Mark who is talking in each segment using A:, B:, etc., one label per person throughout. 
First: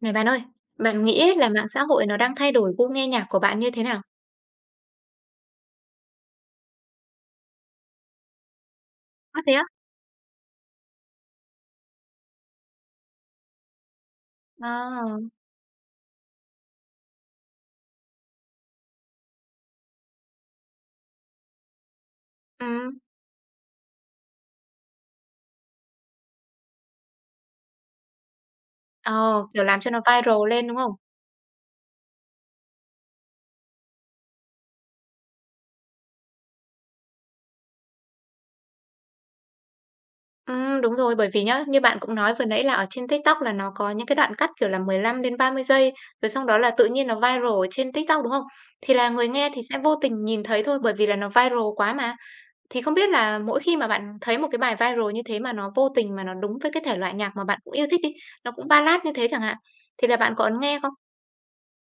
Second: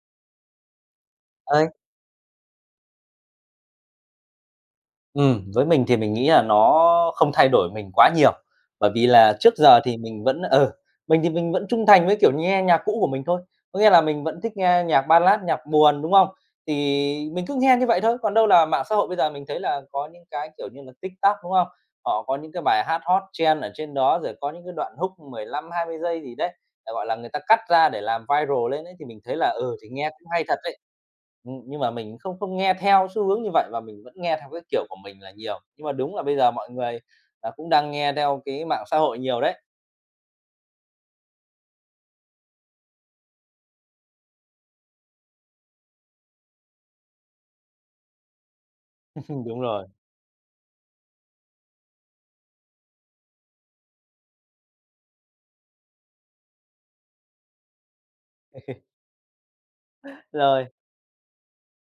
A: Này bạn ơi, bạn nghĩ là
B: Đấy,
A: mạng xã hội nó đang thay đổi gu nghe nhạc của bạn như thế nào?
B: với mình thì mình nghĩ là nó không thay đổi mình quá nhiều, bởi vì là
A: Ơ, thế
B: trước
A: á?
B: giờ thì mình vẫn mình thì mình vẫn trung thành với, kiểu, nghe nhạc cũ của mình thôi. Có nghĩa là mình vẫn thích nghe nhạc
A: Ờ,
B: Ballad, nhạc buồn, đúng không? Thì mình cứ nghe như vậy thôi, còn đâu là mạng xã hội bây giờ mình thấy là có những cái, kiểu như là, TikTok, đúng không? Họ có những cái bài
A: ừm,
B: hát hot trend ở trên đó, rồi có những cái đoạn hook 15-20 giây gì đấy, gọi là, người ta cắt ra để làm viral lên ấy, thì mình thấy
A: ờ,
B: là,
A: kiểu,
B: ừ,
A: làm
B: thì
A: cho nó
B: nghe cũng hay
A: viral
B: thật
A: lên, đúng
B: đấy.
A: không?
B: Nhưng mà mình không không nghe theo xu hướng như vậy và mình vẫn nghe theo cái kiểu của mình là nhiều. Nhưng mà đúng là bây giờ mọi người, cũng đang nghe theo cái mạng xã hội nhiều đấy.
A: Đúng rồi, bởi vì nhá, như bạn cũng nói vừa nãy là ở trên TikTok là nó có những cái đoạn cắt, kiểu là, 15-30 giây, rồi xong đó là tự nhiên nó viral ở trên TikTok, đúng không? Thì là người nghe thì
B: Đúng
A: sẽ
B: rồi.
A: vô tình nhìn thấy thôi, bởi vì là nó viral quá mà. Thì không biết là mỗi khi mà bạn thấy một cái bài viral như thế mà nó vô tình mà nó đúng với cái thể loại nhạc mà bạn cũng yêu thích đi, nó cũng Ballad như thế chẳng hạn, thì là bạn có ấn
B: Rồi.
A: nghe không?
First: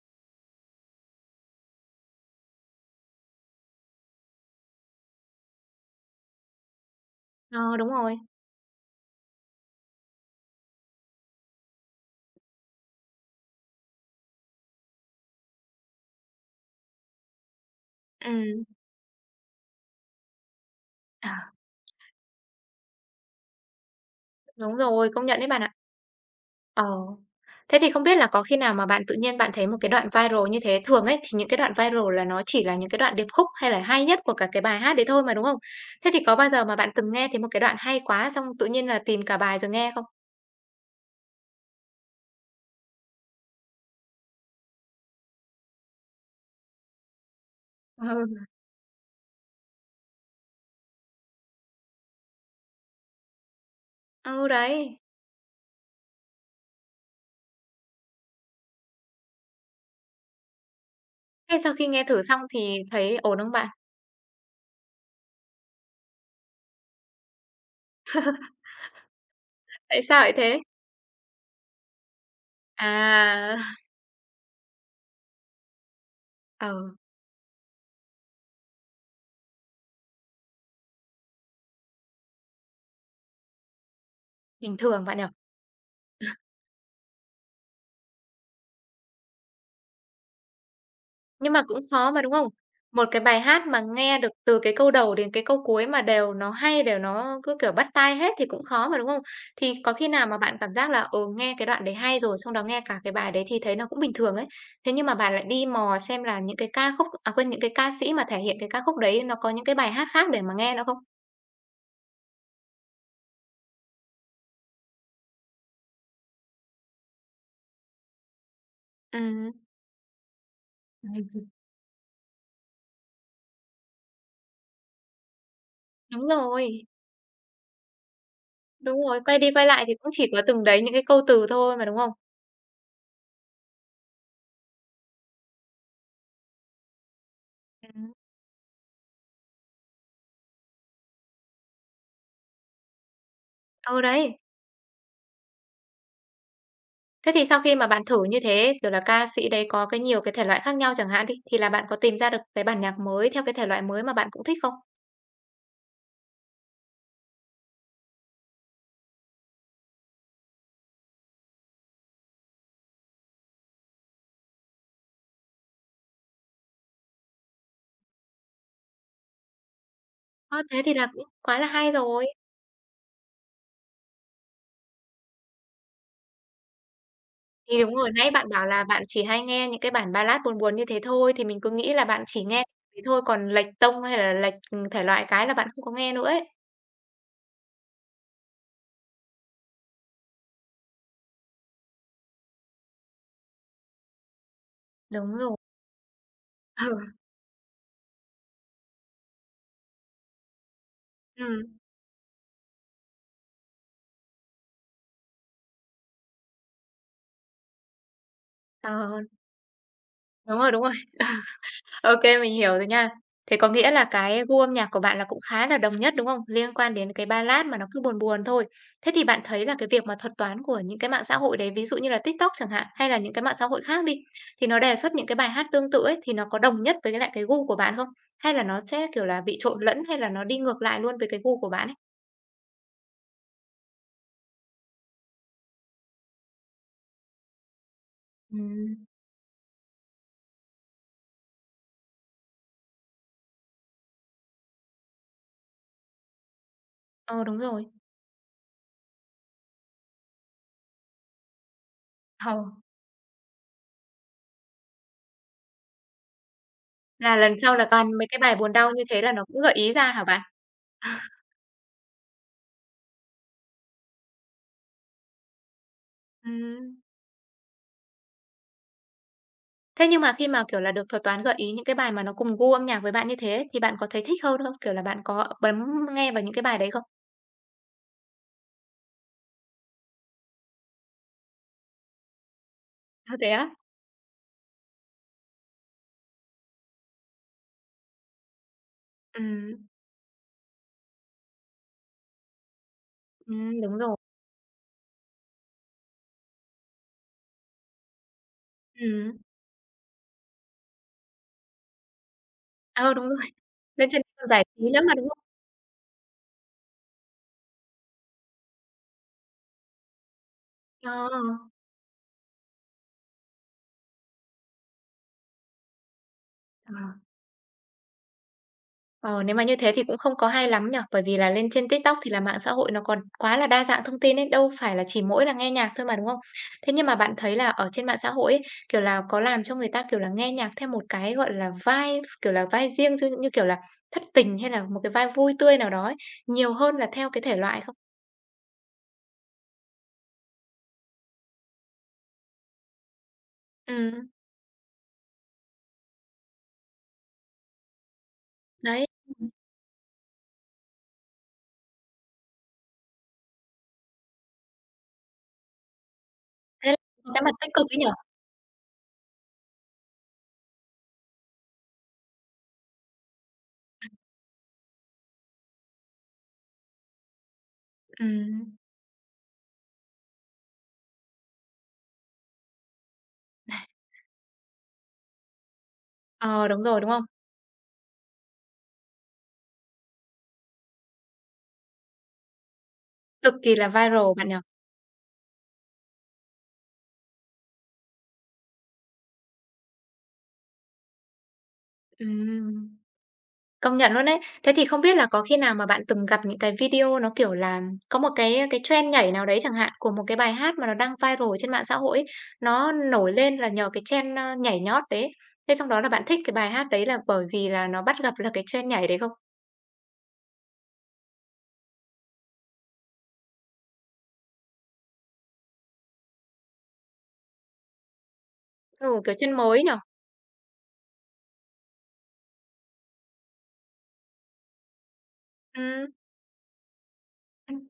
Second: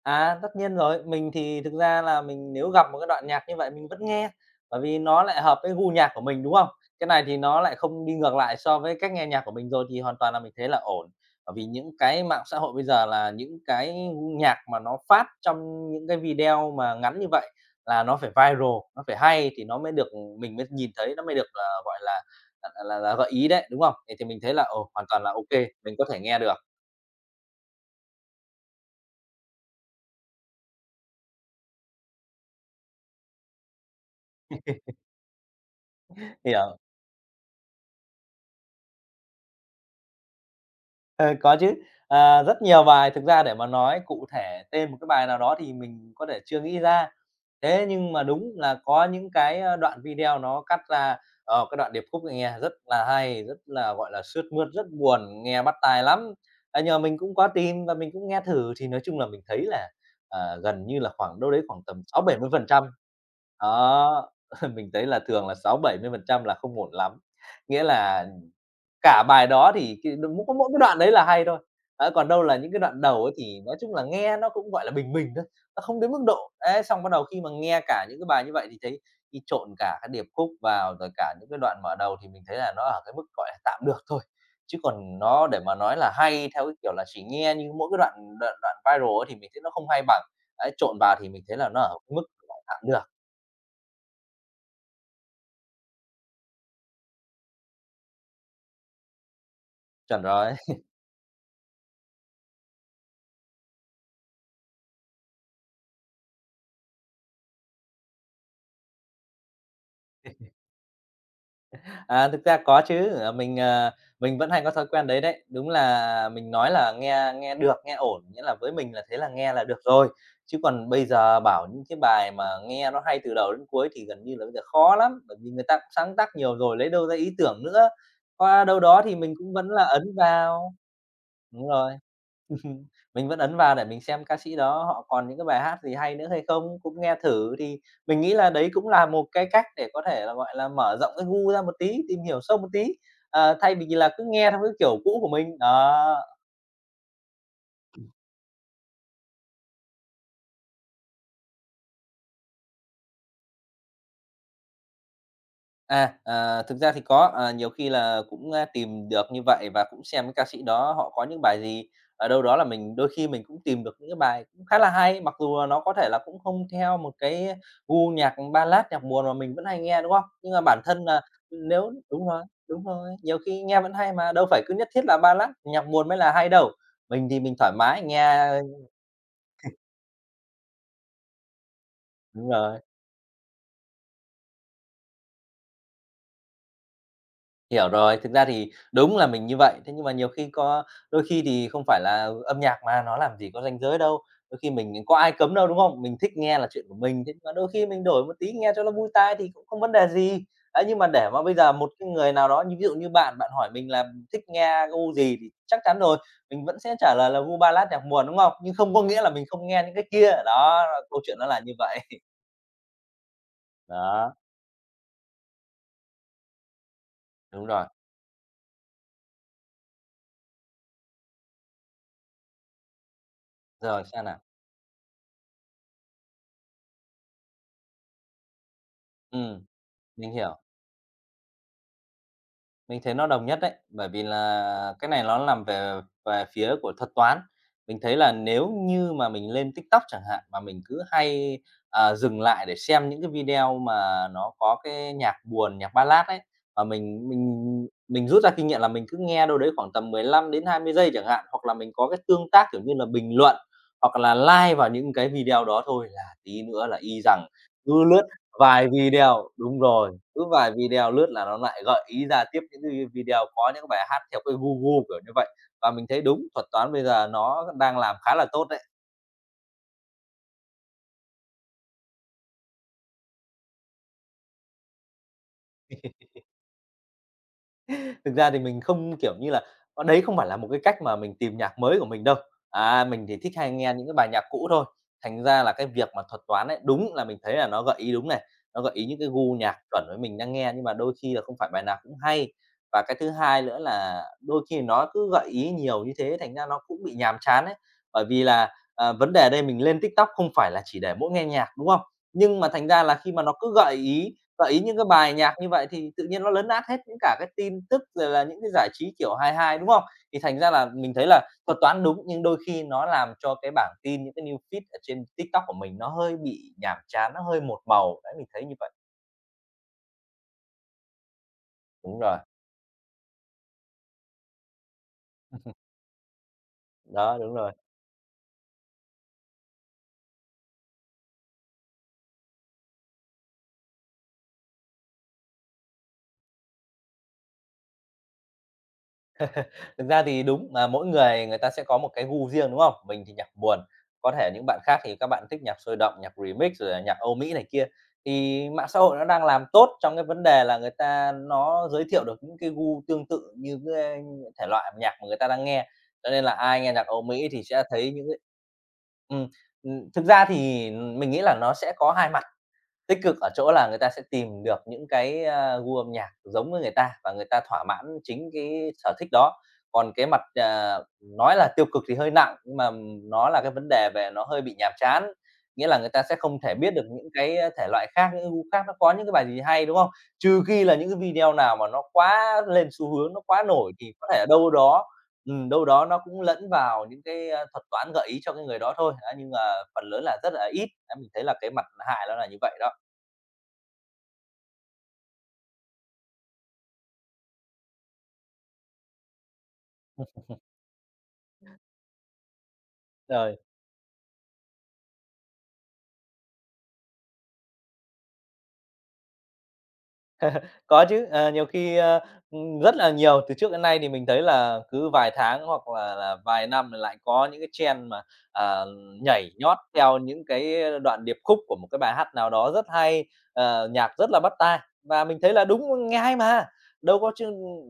B: À, tất nhiên rồi. Mình thì thực ra là mình nếu gặp một cái đoạn nhạc như vậy mình vẫn nghe, bởi vì nó lại hợp với gu nhạc của mình, đúng không? Cái này thì nó lại
A: Ờ, đúng
B: không đi
A: rồi.
B: ngược lại so với cách nghe nhạc của mình rồi thì hoàn toàn là mình thấy là ổn. Bởi vì những cái mạng xã hội bây giờ là những cái nhạc mà nó phát trong những cái video mà ngắn như vậy là nó phải viral,
A: Ừm,
B: nó phải hay thì nó mới được mình mới nhìn thấy, nó
A: ờ,
B: mới được, gọi là, là gợi ý đấy, đúng không? Thì mình thấy là,
A: đúng
B: ồ, hoàn
A: rồi,
B: toàn
A: công
B: là
A: nhận đấy bạn
B: ok
A: ạ.
B: mình có thể nghe được.
A: Ờ. Thế thì không biết là có khi nào mà bạn tự nhiên bạn thấy một cái đoạn viral như thế thường ấy, thì những cái đoạn viral là nó chỉ là những cái đoạn điệp khúc hay là hay nhất của cả cái bài hát đấy thôi mà, đúng không? Thế thì có bao
B: Thì
A: giờ mà
B: ờ,
A: bạn từng nghe thấy một cái đoạn hay quá xong tự nhiên là tìm cả bài rồi nghe không?
B: Ờ, có chứ. À, rất nhiều bài thực ra để mà nói cụ thể tên một cái bài nào đó thì mình có thể chưa nghĩ ra. Thế nhưng mà
A: Ừ.
B: đúng là có những cái, đoạn video nó cắt ra, cái đoạn điệp khúc này nghe rất là hay, rất là, gọi là, sướt
A: Ừ,
B: mướt, rất
A: đấy.
B: buồn, nghe bắt tai lắm. À, nhưng mình cũng có tìm và mình cũng nghe thử thì nói chung là mình thấy là, gần như là khoảng đâu
A: Thế
B: đấy
A: sau
B: khoảng
A: khi nghe
B: tầm
A: thử
B: sáu bảy
A: xong
B: mươi phần
A: thì
B: trăm
A: thấy ổn không bạn?
B: Đó, mình thấy là thường là 60-70% là không ổn lắm. Nghĩa là cả bài đó thì
A: Tại
B: cái
A: sao lại
B: đúng có
A: thế?
B: mỗi cái đoạn đấy là hay thôi. Đấy, còn đâu là những cái đoạn đầu ấy
A: À,
B: thì nói chung là nghe nó cũng, gọi là, bình bình thôi, nó không đến mức độ.
A: ờ,
B: Đấy, xong bắt đầu khi mà nghe cả những cái bài như vậy thì thấy khi trộn cả cái điệp khúc vào, rồi cả những cái đoạn mở đầu thì mình thấy là nó ở cái mức, gọi là, tạm được thôi.
A: bình
B: Chứ
A: thường bạn
B: còn
A: nhỉ?
B: nó để mà nói là hay theo cái kiểu là chỉ nghe như mỗi cái đoạn đoạn đoạn viral ấy thì mình thấy nó không hay bằng. Đấy, trộn vào thì mình
A: Nhưng
B: thấy
A: mà
B: là
A: cũng
B: nó ở
A: khó mà,
B: mức,
A: đúng không?
B: gọi là, tạm được.
A: Một cái bài hát mà nghe được từ cái câu đầu đến cái câu cuối mà đều nó hay, đều nó cứ, kiểu, bắt tai hết thì cũng khó mà, đúng không? Thì có khi
B: Chuẩn
A: nào mà
B: rồi.
A: bạn cảm giác là, ừ, nghe cái đoạn đấy hay rồi, xong đó nghe cả cái bài đấy thì thấy nó cũng bình thường ấy. Thế nhưng mà bạn lại đi mò xem là những cái ca khúc à, quên, những cái ca sĩ mà thể hiện cái ca khúc đấy nó có những cái bài hát khác để mà nghe nó không?
B: Thực ra có chứ, mình, mình vẫn hay có thói quen đấy đấy. Đúng là mình nói là nghe nghe được, nghe ổn, nghĩa là với mình là thế là
A: Ừm.
B: nghe là được rồi. Chứ còn bây giờ bảo những cái bài mà nghe nó hay từ đầu đến cuối thì gần như là bây giờ khó lắm, bởi vì người ta cũng sáng
A: Đúng
B: tác nhiều rồi,
A: rồi,
B: lấy đâu ra ý tưởng nữa. Qua đâu
A: đúng
B: đó thì
A: rồi,
B: mình
A: quay đi
B: cũng
A: quay
B: vẫn
A: lại
B: là
A: thì cũng
B: ấn
A: chỉ có từng
B: vào.
A: đấy những cái câu từ
B: Đúng
A: thôi mà,
B: rồi.
A: đúng không?
B: Mình vẫn ấn vào để mình xem ca sĩ đó họ còn những cái bài hát gì hay nữa hay không, cũng nghe thử. Thì
A: Ừm.
B: mình nghĩ là đấy cũng là một cái cách để có thể là, gọi là, mở rộng cái gu ra một tí, tìm hiểu sâu một tí, thay vì
A: Ừ,
B: là cứ
A: đấy.
B: nghe theo cái kiểu cũ của mình, đó.
A: Thế thì sau khi mà bạn thử như thế, kiểu là, ca sĩ đấy có cái nhiều cái thể loại khác nhau chẳng hạn đi, thì là bạn có tìm ra được cái bản nhạc mới theo cái thể loại mới mà bạn cũng thích không?
B: À, thực ra thì có, nhiều khi là cũng, tìm được như vậy và cũng xem cái ca sĩ đó họ có những bài gì, ở đâu đó là mình đôi khi mình cũng tìm được những cái bài cũng khá là hay, mặc dù là nó có thể là cũng không theo một cái gu nhạc Ballad, nhạc buồn mà mình vẫn hay nghe, đúng không? Nhưng
A: Ơ,
B: mà
A: thế
B: bản
A: thì
B: thân
A: là
B: là
A: cũng quá là hay
B: nếu
A: rồi.
B: đúng rồi, nhiều khi nghe vẫn hay mà, đâu phải cứ nhất thiết là Ballad, nhạc buồn mới là hay đâu. Mình thì mình thoải
A: Thì đúng
B: mái
A: rồi, nãy bạn
B: nghe.
A: bảo là bạn chỉ hay nghe những cái bản Ballad buồn buồn như thế thôi, thì mình cứ nghĩ là bạn chỉ
B: Đúng
A: nghe
B: rồi.
A: thế thôi, còn lệch tông hay là lệch, thể loại cái là bạn không có nghe nữa ấy.
B: Hiểu rồi, thực ra thì đúng là mình như vậy. Thế nhưng mà nhiều khi có đôi khi thì không phải là âm nhạc mà, nó làm gì có ranh giới đâu. Đôi khi mình có ai
A: Đúng
B: cấm
A: rồi.
B: đâu, đúng không? Mình thích nghe là chuyện
A: Ừ,
B: của mình, thế nhưng mà đôi khi mình đổi một tí nghe cho nó vui tai thì cũng không vấn đề gì. Đấy, nhưng mà để mà bây
A: ừm,
B: giờ một cái người nào đó như ví dụ như bạn, bạn hỏi mình là thích nghe gu gì thì chắc chắn rồi, mình vẫn sẽ trả lời là gu Ballad, nhạc buồn, đúng không? Nhưng không có
A: ờ,
B: nghĩa là mình không nghe những cái kia,
A: đúng rồi, đúng
B: đó,
A: rồi.
B: câu chuyện nó là như vậy.
A: OK mình hiểu rồi nha. Thế có nghĩa là
B: Đó,
A: cái gu âm nhạc của bạn là cũng khá là đồng nhất, đúng không? Liên quan đến cái Ballad
B: đúng
A: mà nó
B: rồi.
A: cứ buồn buồn thôi. Thế thì bạn thấy là cái việc mà thuật toán của những cái mạng xã hội đấy, ví dụ như là TikTok chẳng hạn, hay là những cái mạng xã hội khác
B: Rồi,
A: đi,
B: sao nào?
A: thì nó đề xuất những cái bài hát tương tự ấy, thì nó có đồng nhất với cái gu của bạn không? Hay là nó sẽ, kiểu là, bị
B: Ừm,
A: trộn lẫn, hay là
B: mình
A: nó đi
B: hiểu.
A: ngược lại luôn với cái gu của bạn ấy?
B: Mình thấy nó đồng nhất đấy, bởi vì là cái này nó làm về về phía của thuật toán. Mình thấy là nếu
A: Ừm.
B: như mà mình lên TikTok chẳng hạn, mà mình cứ hay, dừng lại để xem những cái video mà nó có cái nhạc buồn, nhạc Ballad ấy, và mình
A: Ờ,
B: mình
A: đúng rồi.
B: mình rút ra kinh nghiệm là mình cứ nghe đâu đấy khoảng tầm 15-20 giây chẳng hạn, hoặc là mình có cái tương
A: Ờ,
B: tác, kiểu như là, bình luận, hoặc là like vào những cái video đó thôi là tí nữa là y
A: là
B: rằng
A: lần sau là
B: cứ
A: toàn
B: lướt
A: mấy cái bài buồn
B: vài
A: đau như thế là nó
B: video,
A: cũng gợi
B: đúng
A: ý ra
B: rồi,
A: hả bạn?
B: cứ vài video lướt là nó lại gợi ý ra tiếp những cái video có những cái bài hát theo cái gu gu, kiểu như vậy. Và mình thấy đúng, thuật
A: Ừm.
B: toán bây giờ nó đang làm khá là tốt đấy.
A: Thế nhưng mà khi mà, kiểu là, được thuật toán gợi ý những cái bài mà nó cùng gu âm nhạc với bạn như thế ấy, thì bạn có thấy thích hơn không? Kiểu là, bạn có bấm nghe vào những cái bài đấy không?
B: Thực ra thì mình không, kiểu như là, đấy không phải là một cái cách mà mình tìm nhạc mới của mình đâu. À, mình
A: À,
B: thì
A: thế
B: thích
A: á?
B: hay nghe những cái bài nhạc cũ thôi, thành ra là cái việc mà thuật toán ấy, đúng là mình thấy là nó gợi ý đúng này, nó gợi ý những cái gu nhạc
A: Ừm,
B: chuẩn với mình đang nghe, nhưng mà đôi khi là không phải bài nào cũng hay. Và cái thứ hai nữa
A: đúng rồi.
B: là đôi khi nó cứ gợi ý nhiều như thế, thành ra nó cũng bị nhàm chán ấy. Bởi vì là, vấn
A: Ừm,
B: đề ở đây mình lên TikTok không phải là chỉ để mỗi nghe nhạc, đúng không? Nhưng mà thành ra
A: ờ,
B: là
A: đúng
B: khi mà
A: rồi.
B: nó cứ gợi
A: Lên trên
B: ý
A: còn giải
B: gợi ý
A: trí
B: những
A: lắm
B: cái
A: mà, đúng
B: bài
A: không?
B: nhạc như vậy thì tự nhiên nó lấn át hết những cả cái tin tức, rồi là những cái giải trí kiểu hài hài, đúng không? Thì thành ra là
A: Ờ,
B: mình thấy là thuật toán đúng, nhưng đôi khi nó làm cho cái bảng tin, những cái news feed ở trên TikTok của mình nó hơi bị
A: ờ.
B: nhàm chán, nó hơi một màu, đấy, mình thấy như vậy.
A: Ờ, nếu mà như thế thì cũng không có hay lắm nhở bởi vì là lên trên TikTok
B: Đúng
A: thì
B: rồi,
A: là mạng xã hội nó còn quá là đa dạng thông tin ấy, đâu phải là chỉ mỗi là nghe nhạc thôi mà, đúng không? Thế nhưng mà bạn
B: đó, đúng
A: thấy là
B: rồi.
A: ở trên mạng xã hội ấy, kiểu là, có làm cho người ta, kiểu là, nghe nhạc theo một cái, gọi là, vibe, kiểu là, vibe riêng cho như kiểu là thất tình hay là một cái vibe vui tươi nào đó ấy, nhiều hơn là theo cái thể loại không?
B: Thực ra thì đúng mà mỗi người người ta sẽ có một cái gu riêng, đúng không? Mình thì nhạc buồn,
A: Ừm,
B: có thể những bạn khác thì các bạn thích nhạc sôi động, nhạc remix rồi là nhạc Âu Mỹ này kia. Thì mạng xã
A: đấy,
B: hội nó đang
A: Ừm.
B: làm tốt trong cái vấn đề là người ta nó giới thiệu được những cái gu tương tự như cái, thể loại nhạc mà người ta đang nghe, cho nên là ai
A: thế
B: nghe
A: là
B: nhạc Âu
A: có cái
B: Mỹ
A: mặt
B: thì
A: tích
B: sẽ
A: cực ấy nhỉ?
B: thấy những cái Ừm, ừm, thực ra thì mình nghĩ là nó sẽ có hai mặt, tích cực ở chỗ là người ta sẽ tìm được những cái, gu âm nhạc giống với người ta và người ta thỏa mãn chính
A: Ừm,
B: cái sở thích đó. Còn cái mặt, nói là tiêu cực thì hơi nặng, nhưng mà nó là cái vấn đề về nó hơi bị nhàm chán. Nghĩa là người ta sẽ không
A: ờ,
B: thể
A: đúng
B: biết
A: rồi,
B: được
A: đúng không?
B: những cái, thể loại khác, những cái gu khác nó có những cái bài gì hay, đúng không? Trừ khi là những cái video nào mà nó quá lên xu hướng, nó
A: Cực
B: quá
A: kỳ là
B: nổi thì
A: viral
B: có thể
A: bạn nhở
B: đâu đó nó cũng lẫn vào những cái, thuật toán gợi ý cho cái người đó thôi. Á, nhưng mà phần lớn là rất là ít. Á, mình thấy là cái mặt hại nó là như vậy
A: Ừm.
B: đó.
A: Công nhận luôn đấy Thế thì không biết là có khi nào mà bạn từng gặp những cái video nó, kiểu là, có một cái trend nhảy nào đấy chẳng hạn, của một cái bài hát mà nó đang viral trên mạng xã hội ấy, nó nổi
B: Ờ.
A: lên là nhờ cái trend, ơ, nhảy nhót đấy Thế xong đó là bạn thích cái bài hát đấy là bởi vì là nó bắt gặp là cái trend nhảy đấy không?
B: Có chứ, nhiều khi, rất là nhiều, từ trước đến nay thì mình thấy là cứ vài tháng hoặc là vài năm lại có những cái trend mà, ờ,
A: Ừ, kiểu,
B: nhảy
A: trend
B: nhót
A: mới nhỉ?
B: theo những cái đoạn điệp khúc của một cái bài hát nào đó rất hay, nhạc rất là bắt tai. Và mình thấy là đúng,
A: Ừm,
B: nghe hay mà, đâu có chứ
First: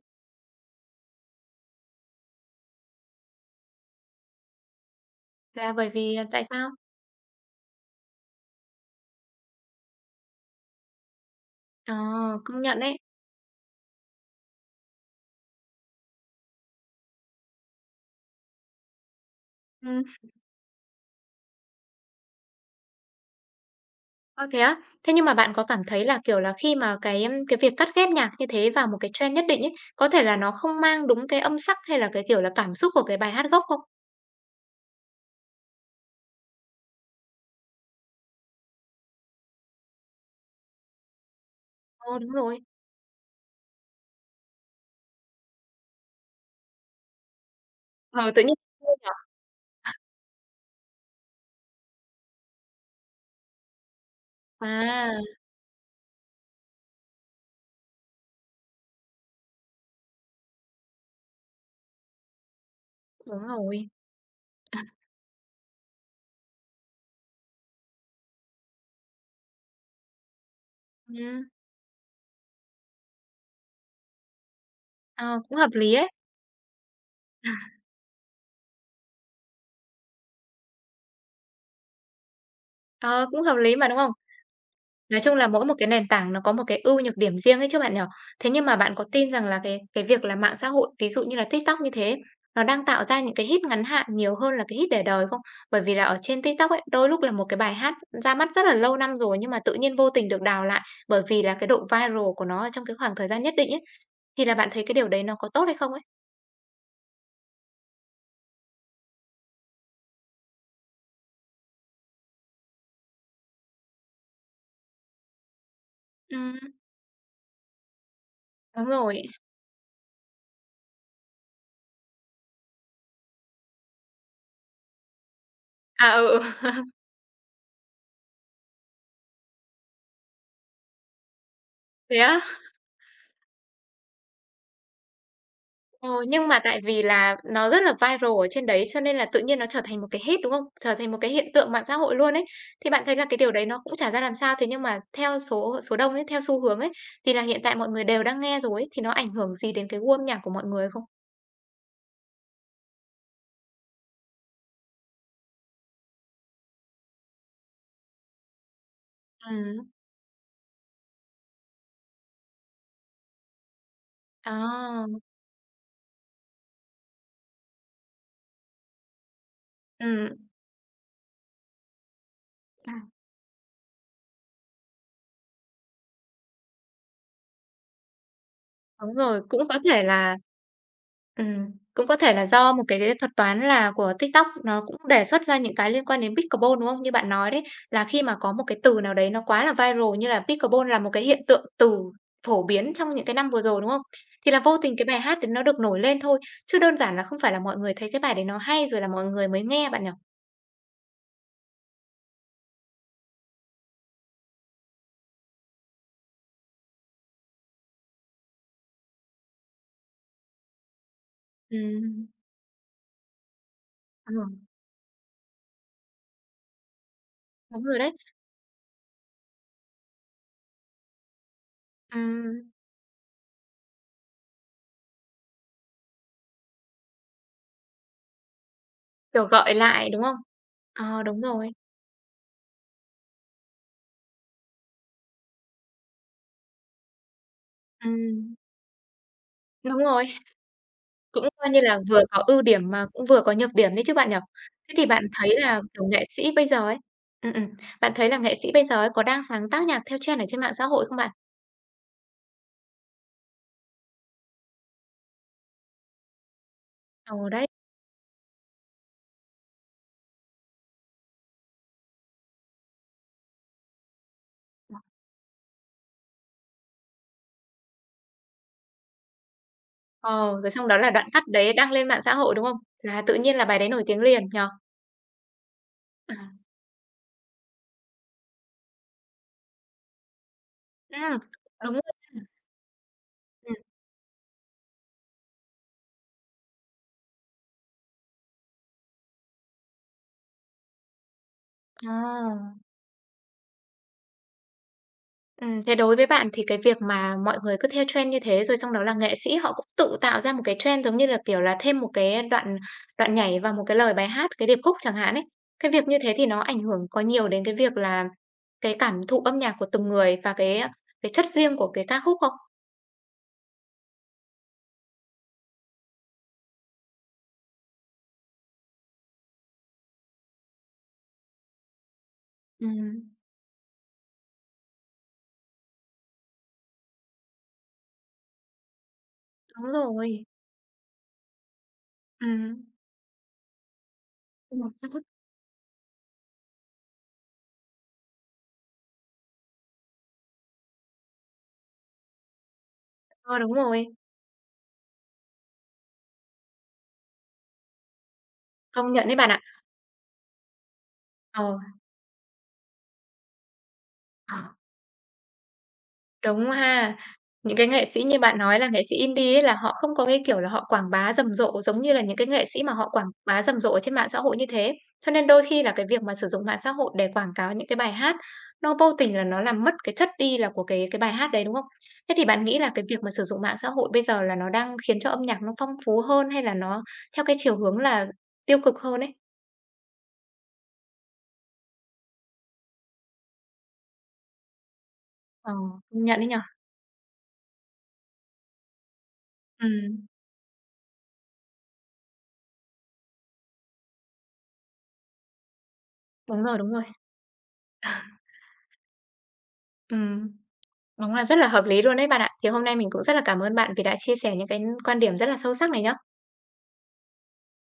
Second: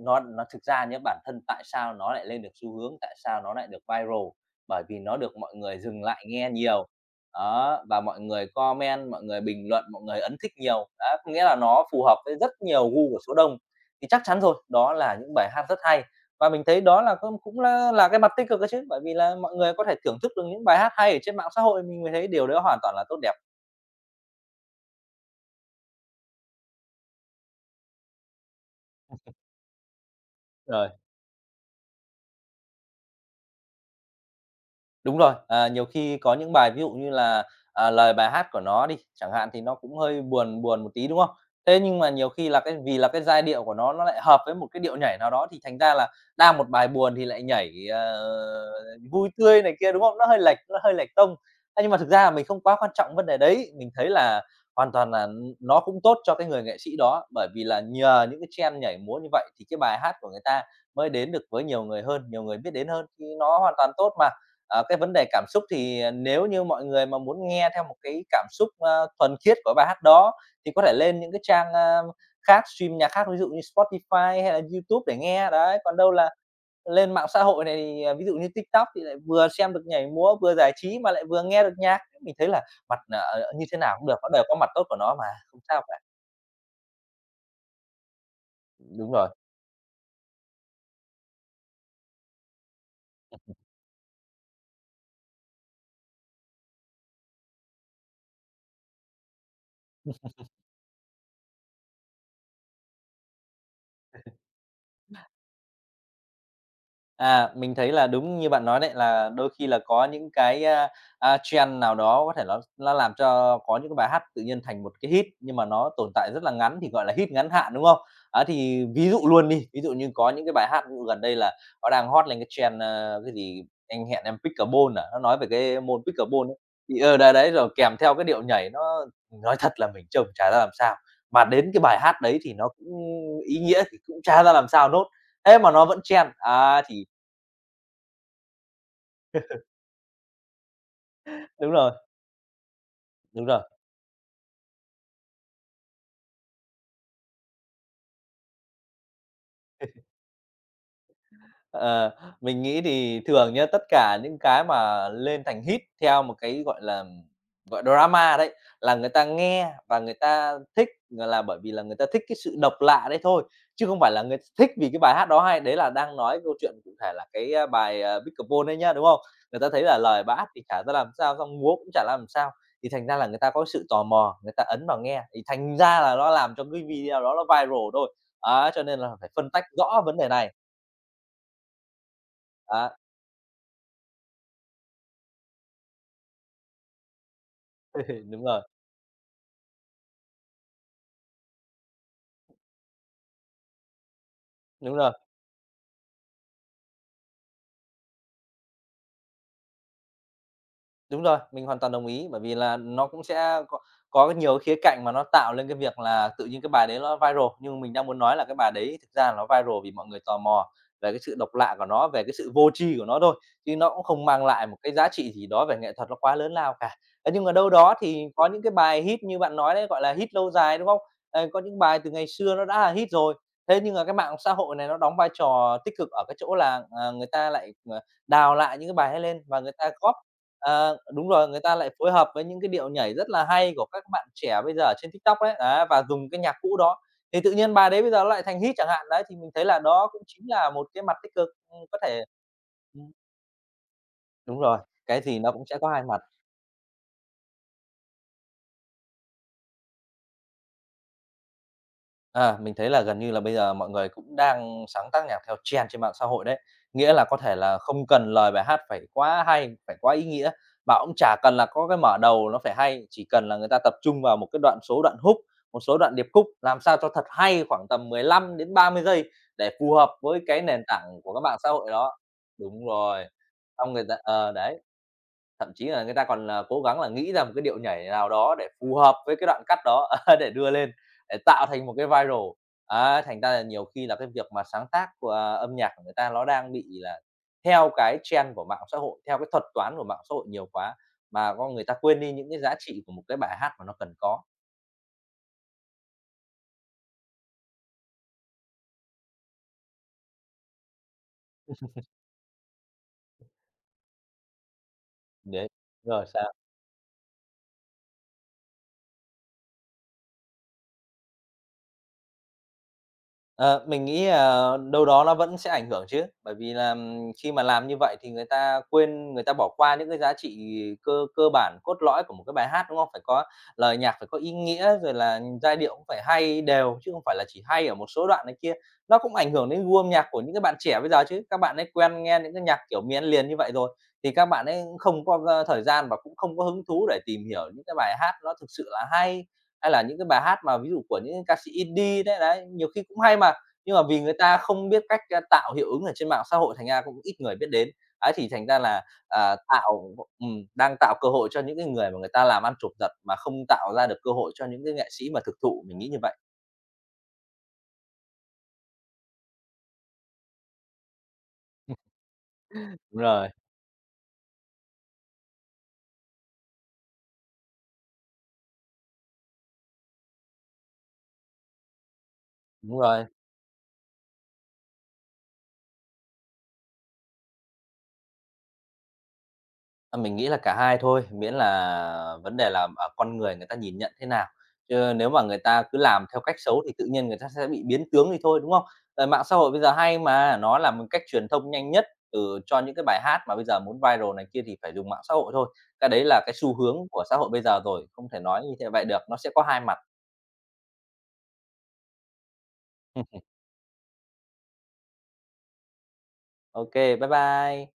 B: nó thực ra nhá, bản thân tại sao nó lại lên được xu hướng, tại sao nó lại được viral? Bởi vì nó được mọi
A: là
B: người
A: bởi
B: dừng
A: vì
B: lại
A: tại
B: nghe
A: sao?
B: nhiều. Đó, và mọi người comment, mọi người bình luận, mọi người ấn thích nhiều. Đấy, có nghĩa là nó
A: Ờ,
B: phù hợp với rất
A: công nhận
B: nhiều
A: đấy
B: gu của số đông, thì chắc chắn rồi, đó là những bài hát rất hay. Và mình thấy đó là cũng cũng là cái mặt tích cực ấy chứ, bởi vì là mọi người có thể
A: Ừm.
B: thưởng thức được những bài hát hay ở trên mạng xã hội, mình mới thấy điều đó hoàn toàn là tốt đẹp.
A: Ơ, thế á? Thế nhưng mà bạn có cảm thấy là, kiểu là, khi mà cái việc cắt ghép nhạc như thế vào một cái trend nhất định ấy, có thể là nó không mang đúng cái âm sắc hay là cái, kiểu là, cảm xúc của cái bài hát gốc không?
B: Đúng rồi, nhiều khi có những bài ví dụ như là, lời bài hát của nó đi, chẳng hạn, thì nó cũng hơi buồn buồn một tí, đúng không? Thế nhưng mà
A: Ờ,
B: nhiều
A: đúng
B: khi
A: rồi.
B: là cái vì là cái giai điệu của nó lại hợp với một cái điệu nhảy nào đó, thì thành ra là đang một bài buồn thì lại nhảy,
A: Ờ, tự nhiên nhỉ?
B: vui tươi này kia, đúng không? Nó hơi lệch tông. Thế nhưng mà thực ra là mình không quá quan trọng vấn đề đấy, mình thấy là hoàn
A: À,
B: toàn là nó cũng tốt cho cái người nghệ sĩ đó, bởi vì là nhờ những cái trend nhảy múa như vậy thì cái bài hát của người ta mới đến được với nhiều người hơn, nhiều người biết đến hơn, thì
A: đúng
B: nó hoàn
A: rồi.
B: toàn tốt mà. Ờ, cái vấn đề cảm xúc thì, nếu như mọi người mà muốn nghe theo một cái cảm xúc, thuần khiết của bài hát đó thì có thể lên những cái
A: Ừm,
B: trang, khác, stream nhạc khác, ví dụ như Spotify hay là YouTube để
A: ờ,
B: nghe,
A: cũng hợp
B: đấy.
A: lý
B: Còn
A: ấy.
B: đâu là lên mạng xã hội này thì, ví dụ như TikTok thì lại vừa xem được nhảy múa, vừa giải trí mà lại vừa nghe được nhạc. Mình thấy là mặt,
A: Ờ, cũng hợp
B: như
A: lý
B: thế
A: mà,
B: nào
A: đúng
B: cũng
A: không?
B: được, nó đều có mặt tốt của nó
A: Nói
B: mà,
A: chung là
B: không
A: mỗi một
B: sao
A: cái
B: cả.
A: nền tảng nó có một cái ưu nhược điểm riêng ấy chứ bạn nhỉ? Thế nhưng mà bạn có
B: Đúng rồi.
A: tin rằng là cái việc là mạng xã hội, ví dụ như là TikTok như thế, nó đang tạo ra những cái hit ngắn hạn nhiều hơn là cái hit để đời không? Bởi vì là ở trên TikTok ấy, đôi lúc là một cái bài hát ra mắt rất là lâu năm rồi nhưng mà tự nhiên vô tình được đào lại bởi vì là cái độ viral của nó ở trong cái khoảng thời gian nhất định ấy. Thì là bạn thấy cái điều đấy nó có tốt hay không ấy?
B: À, mình thấy là đúng như bạn nói đấy, là đôi khi là có những cái, trend nào đó có thể nó làm cho có những cái bài hát tự nhiên thành một cái hit, nhưng mà nó tồn tại
A: Ừ
B: rất là ngắn thì gọi là hit ngắn hạn, đúng không? À
A: đúng
B: thì ví dụ
A: rồi.
B: luôn đi, ví dụ như có những cái bài hát gần đây là nó đang hot lên cái trend, cái gì "Anh hẹn em pickleball" à, nó nói về cái môn
A: À, ừ,
B: pickleball ấy.
A: ừ,
B: Thì ờ, đấy, đấy, rồi kèm theo cái điệu nhảy nó nói thật là mình trông chả ra làm sao, mà đến cái bài hát
A: thế á?
B: đấy thì nó cũng ý nghĩa thì cũng chả ra làm sao nốt, thế mà nó vẫn
A: Ờ,
B: trend.
A: nhưng mà tại
B: À,
A: vì
B: thì
A: là nó rất là viral ở trên đấy, cho nên là tự nhiên nó trở thành một cái hit, đúng không? Trở thành một cái hiện tượng
B: đúng
A: mạng
B: rồi,
A: xã hội luôn ấy. Thì bạn thấy là cái
B: đúng
A: điều
B: rồi.
A: đấy nó cũng chả ra làm sao, thế nhưng mà theo số số đông ấy, theo xu hướng ấy, thì là hiện tại mọi người đều đang nghe rồi ấy, thì nó ảnh hưởng gì đến cái gu âm nhạc của mọi người không?
B: Ờ, mình nghĩ thì thường nhá, tất cả những cái mà lên thành hit theo một cái, gọi là, gọi drama đấy, là người ta nghe
A: Ừ,
B: và người ta thích là bởi vì là người ta thích cái sự độc lạ đấy thôi, chứ không phải là người thích vì cái
A: à,
B: bài hát đó hay. Đấy là đang nói câu chuyện cụ thể là cái, bài, Pickleball đấy nhá, đúng không? Người ta thấy là lời
A: ừ.
B: bát thì chả ra làm sao, xong múa cũng chả ra làm sao, thì thành ra là người ta có sự tò mò, người ta ấn vào nghe, thì thành ra là nó làm cho cái video đó nó viral thôi. Á, cho nên là
A: Đúng
B: phải
A: rồi,
B: phân
A: cũng
B: tách
A: có
B: rõ
A: thể
B: vấn đề
A: là
B: này.
A: cũng có thể là do
B: Á,
A: một cái thuật toán là của TikTok nó cũng đề xuất ra những cái liên quan đến pickleball, đúng không? Như bạn nói đấy, là khi mà
B: đúng
A: có
B: rồi,
A: một cái từ nào đấy nó quá là viral như là pickleball là một cái hiện tượng từ phổ biến trong những cái năm vừa rồi, đúng không? Thì là vô tình
B: đúng
A: cái
B: rồi,
A: bài hát đấy nó được nổi lên thôi, chứ đơn giản là không phải là mọi người thấy cái bài đấy nó hay rồi là mọi người mới nghe bạn nhỉ?
B: đúng rồi, mình hoàn toàn đồng ý, bởi vì là nó cũng sẽ có nhiều khía cạnh mà nó tạo lên cái việc là tự nhiên cái bài đấy nó viral. Nhưng mình đang muốn nói là cái bài đấy thực ra là nó viral vì mọi người tò mò về cái sự độc lạ của nó, về
A: Ừm,
B: cái sự vô tri của nó thôi, chứ nó cũng không
A: ờ,
B: mang lại một cái giá trị gì đó về nghệ thuật nó quá lớn lao cả. Thế nhưng mà đâu
A: đúng
B: đó
A: rồi đấy.
B: thì có những cái bài hit như bạn nói đấy, gọi là, hit lâu dài, đúng không? Ờ, có những bài từ ngày xưa nó
A: Ừm,
B: đã là hit rồi, thế nhưng mà cái mạng xã hội này nó đóng vai trò tích cực ở cái chỗ là, người ta lại, ờ đào lại những cái bài hay lên
A: kiểu,
B: và người
A: gọi
B: ta
A: lại,
B: góp
A: đúng không? Ờ,
B: đúng
A: đúng
B: rồi, người
A: rồi.
B: ta lại phối hợp với những cái điệu nhảy rất là hay của các bạn trẻ bây giờ ở trên TikTok đấy, á, và dùng cái nhạc cũ đó, thì tự nhiên bài đấy bây giờ nó lại
A: Ừm,
B: thành hit chẳng hạn. Đấy, thì mình thấy là
A: đúng
B: đó cũng
A: rồi.
B: chính là một cái mặt tích
A: Cũng
B: cực,
A: coi như
B: có
A: là vừa
B: thể
A: có ưu điểm mà
B: ừm,
A: cũng vừa có nhược điểm đấy chứ bạn nhỉ?
B: đúng rồi,
A: Thế thì
B: cái
A: bạn
B: gì nó
A: thấy
B: cũng sẽ
A: là,
B: có
A: kiểu,
B: hai mặt.
A: nghệ sĩ bây giờ ấy ừm, ừm, bạn thấy là nghệ sĩ bây giờ ấy có đang sáng tác nhạc theo trend ở trên mạng xã hội không bạn?
B: À, mình thấy là gần như là bây giờ mọi người cũng đang sáng tác nhạc theo trend trên mạng xã hội đấy. Nghĩa là có
A: Ừ,
B: thể
A: đấy.
B: là không cần lời bài hát phải quá hay, phải quá ý nghĩa, mà cũng chả cần là có cái mở đầu nó phải hay, chỉ cần là người ta tập trung vào một cái đoạn số đoạn hook, một số đoạn điệp khúc làm sao cho thật hay khoảng tầm 15 đến 30 giây để phù hợp với
A: Ờ,
B: cái
A: rồi
B: nền
A: xong đó là
B: tảng
A: đoạn
B: của các
A: cắt
B: mạng xã
A: đấy
B: hội
A: đăng lên
B: đó.
A: mạng xã hội, đúng không?
B: Đúng
A: Là
B: rồi,
A: tự nhiên là bài đấy
B: xong
A: nổi
B: người ta
A: tiếng liền nhỉ?
B: đấy. Thậm chí là người ta
A: À,
B: còn là cố gắng là nghĩ ra một cái điệu nhảy nào đó để phù hợp với cái đoạn cắt đó, để đưa lên, để
A: ừm,
B: tạo thành
A: đúng
B: một
A: rồi,
B: cái viral. Á, thành ra là
A: ừm,
B: nhiều khi là cái việc mà sáng tác của, âm nhạc của người ta nó đang bị là theo cái trend của mạng xã hội, theo cái thuật toán của mạng xã hội nhiều quá, mà con người ta quên đi những cái giá
A: à.
B: trị của một cái bài hát mà nó cần có.
A: Thế đối với bạn thì cái việc mà mọi người cứ theo trend như thế, rồi xong đó là nghệ sĩ họ cũng tự tạo ra một cái trend, giống như là, kiểu là, thêm một cái đoạn đoạn nhảy vào một cái lời bài hát, cái điệp khúc chẳng hạn ấy.
B: Đấy,
A: Cái việc như
B: rồi
A: thế thì
B: sao?
A: nó ảnh hưởng có nhiều đến cái việc là cái cảm thụ âm nhạc của từng người và cái chất riêng của cái ca khúc không?
B: Ờ, mình nghĩ, đâu đó nó vẫn sẽ ảnh hưởng chứ, bởi vì là, khi mà làm như vậy thì người ta quên, người ta bỏ qua những cái giá trị cơ cơ bản, cốt lõi của một cái bài hát, đúng không? Phải
A: Ừm,
B: có lời nhạc, phải có ý nghĩa, rồi là giai điệu cũng phải hay đều, chứ không phải là chỉ hay ở một số đoạn này kia. Nó cũng ảnh hưởng đến
A: đúng
B: gu âm nhạc của
A: rồi,
B: những cái bạn trẻ bây giờ chứ, các bạn ấy quen nghe những cái
A: ừm.
B: nhạc kiểu miến liền như vậy rồi, thì các bạn ấy không có, thời gian và cũng không có hứng thú để tìm hiểu những cái bài hát nó thực sự là hay, hay là những cái bài hát mà ví dụ của những ca sĩ indie đấy, đấy, nhiều khi cũng hay mà,
A: Ờ, đúng
B: nhưng mà
A: rồi,
B: vì người ta không biết cách, tạo hiệu ứng ở trên mạng xã hội thành ra cũng ít người biết đến. Ấy, thì thành ra là,
A: công nhận đấy bạn
B: à,
A: ạ.
B: tạo đang tạo cơ hội cho
A: Ờ.
B: những cái người mà người ta làm ăn chụp giật mà không tạo ra được cơ hội cho
A: Ờ.
B: những cái nghệ sĩ mà thực thụ, mình nghĩ như vậy.
A: Đúng ha. Những cái nghệ sĩ như bạn nói là nghệ sĩ indie ấy là họ không có cái kiểu là họ quảng bá rầm rộ giống như là những cái nghệ sĩ mà họ
B: Đúng
A: quảng
B: rồi,
A: bá rầm rộ ở trên mạng xã hội như thế. Cho nên đôi khi là cái việc mà sử dụng mạng xã hội để quảng cáo những cái bài hát, nó vô tình là nó làm mất cái chất đi là của cái bài hát đấy, đúng không? Thế thì bạn nghĩ là
B: đúng
A: cái việc
B: rồi.
A: mà sử dụng mạng xã hội bây giờ là nó đang khiến cho âm nhạc nó phong phú hơn hay là nó theo cái chiều hướng là tiêu cực hơn ấy?
B: À, mình nghĩ là cả hai thôi, miễn là vấn đề là, ở con người người ta nhìn nhận thế nào. Chứ nếu mà người
A: Ờ,
B: ta cứ
A: công
B: làm
A: nhận
B: theo
A: đấy
B: cách
A: nhở?
B: xấu thì tự nhiên người ta sẽ bị biến tướng đi thôi, đúng không? Ờ, mạng xã hội bây
A: Ừ
B: giờ hay mà, nó là một cách truyền thông nhanh nhất, từ cho những cái bài hát mà bây giờ muốn viral này kia thì phải dùng mạng xã hội thôi. Cái đấy là cái
A: đúng
B: xu
A: rồi, đúng
B: hướng
A: rồi.
B: của xã hội bây giờ rồi, không thể nói như thế vậy được, nó sẽ có hai mặt.
A: Ừ. Đúng là rất là hợp lý luôn đấy bạn ạ. Thì hôm nay mình cũng rất là cảm ơn bạn vì đã chia sẻ những cái quan điểm rất là sâu sắc này nhá.
B: ok bye bye.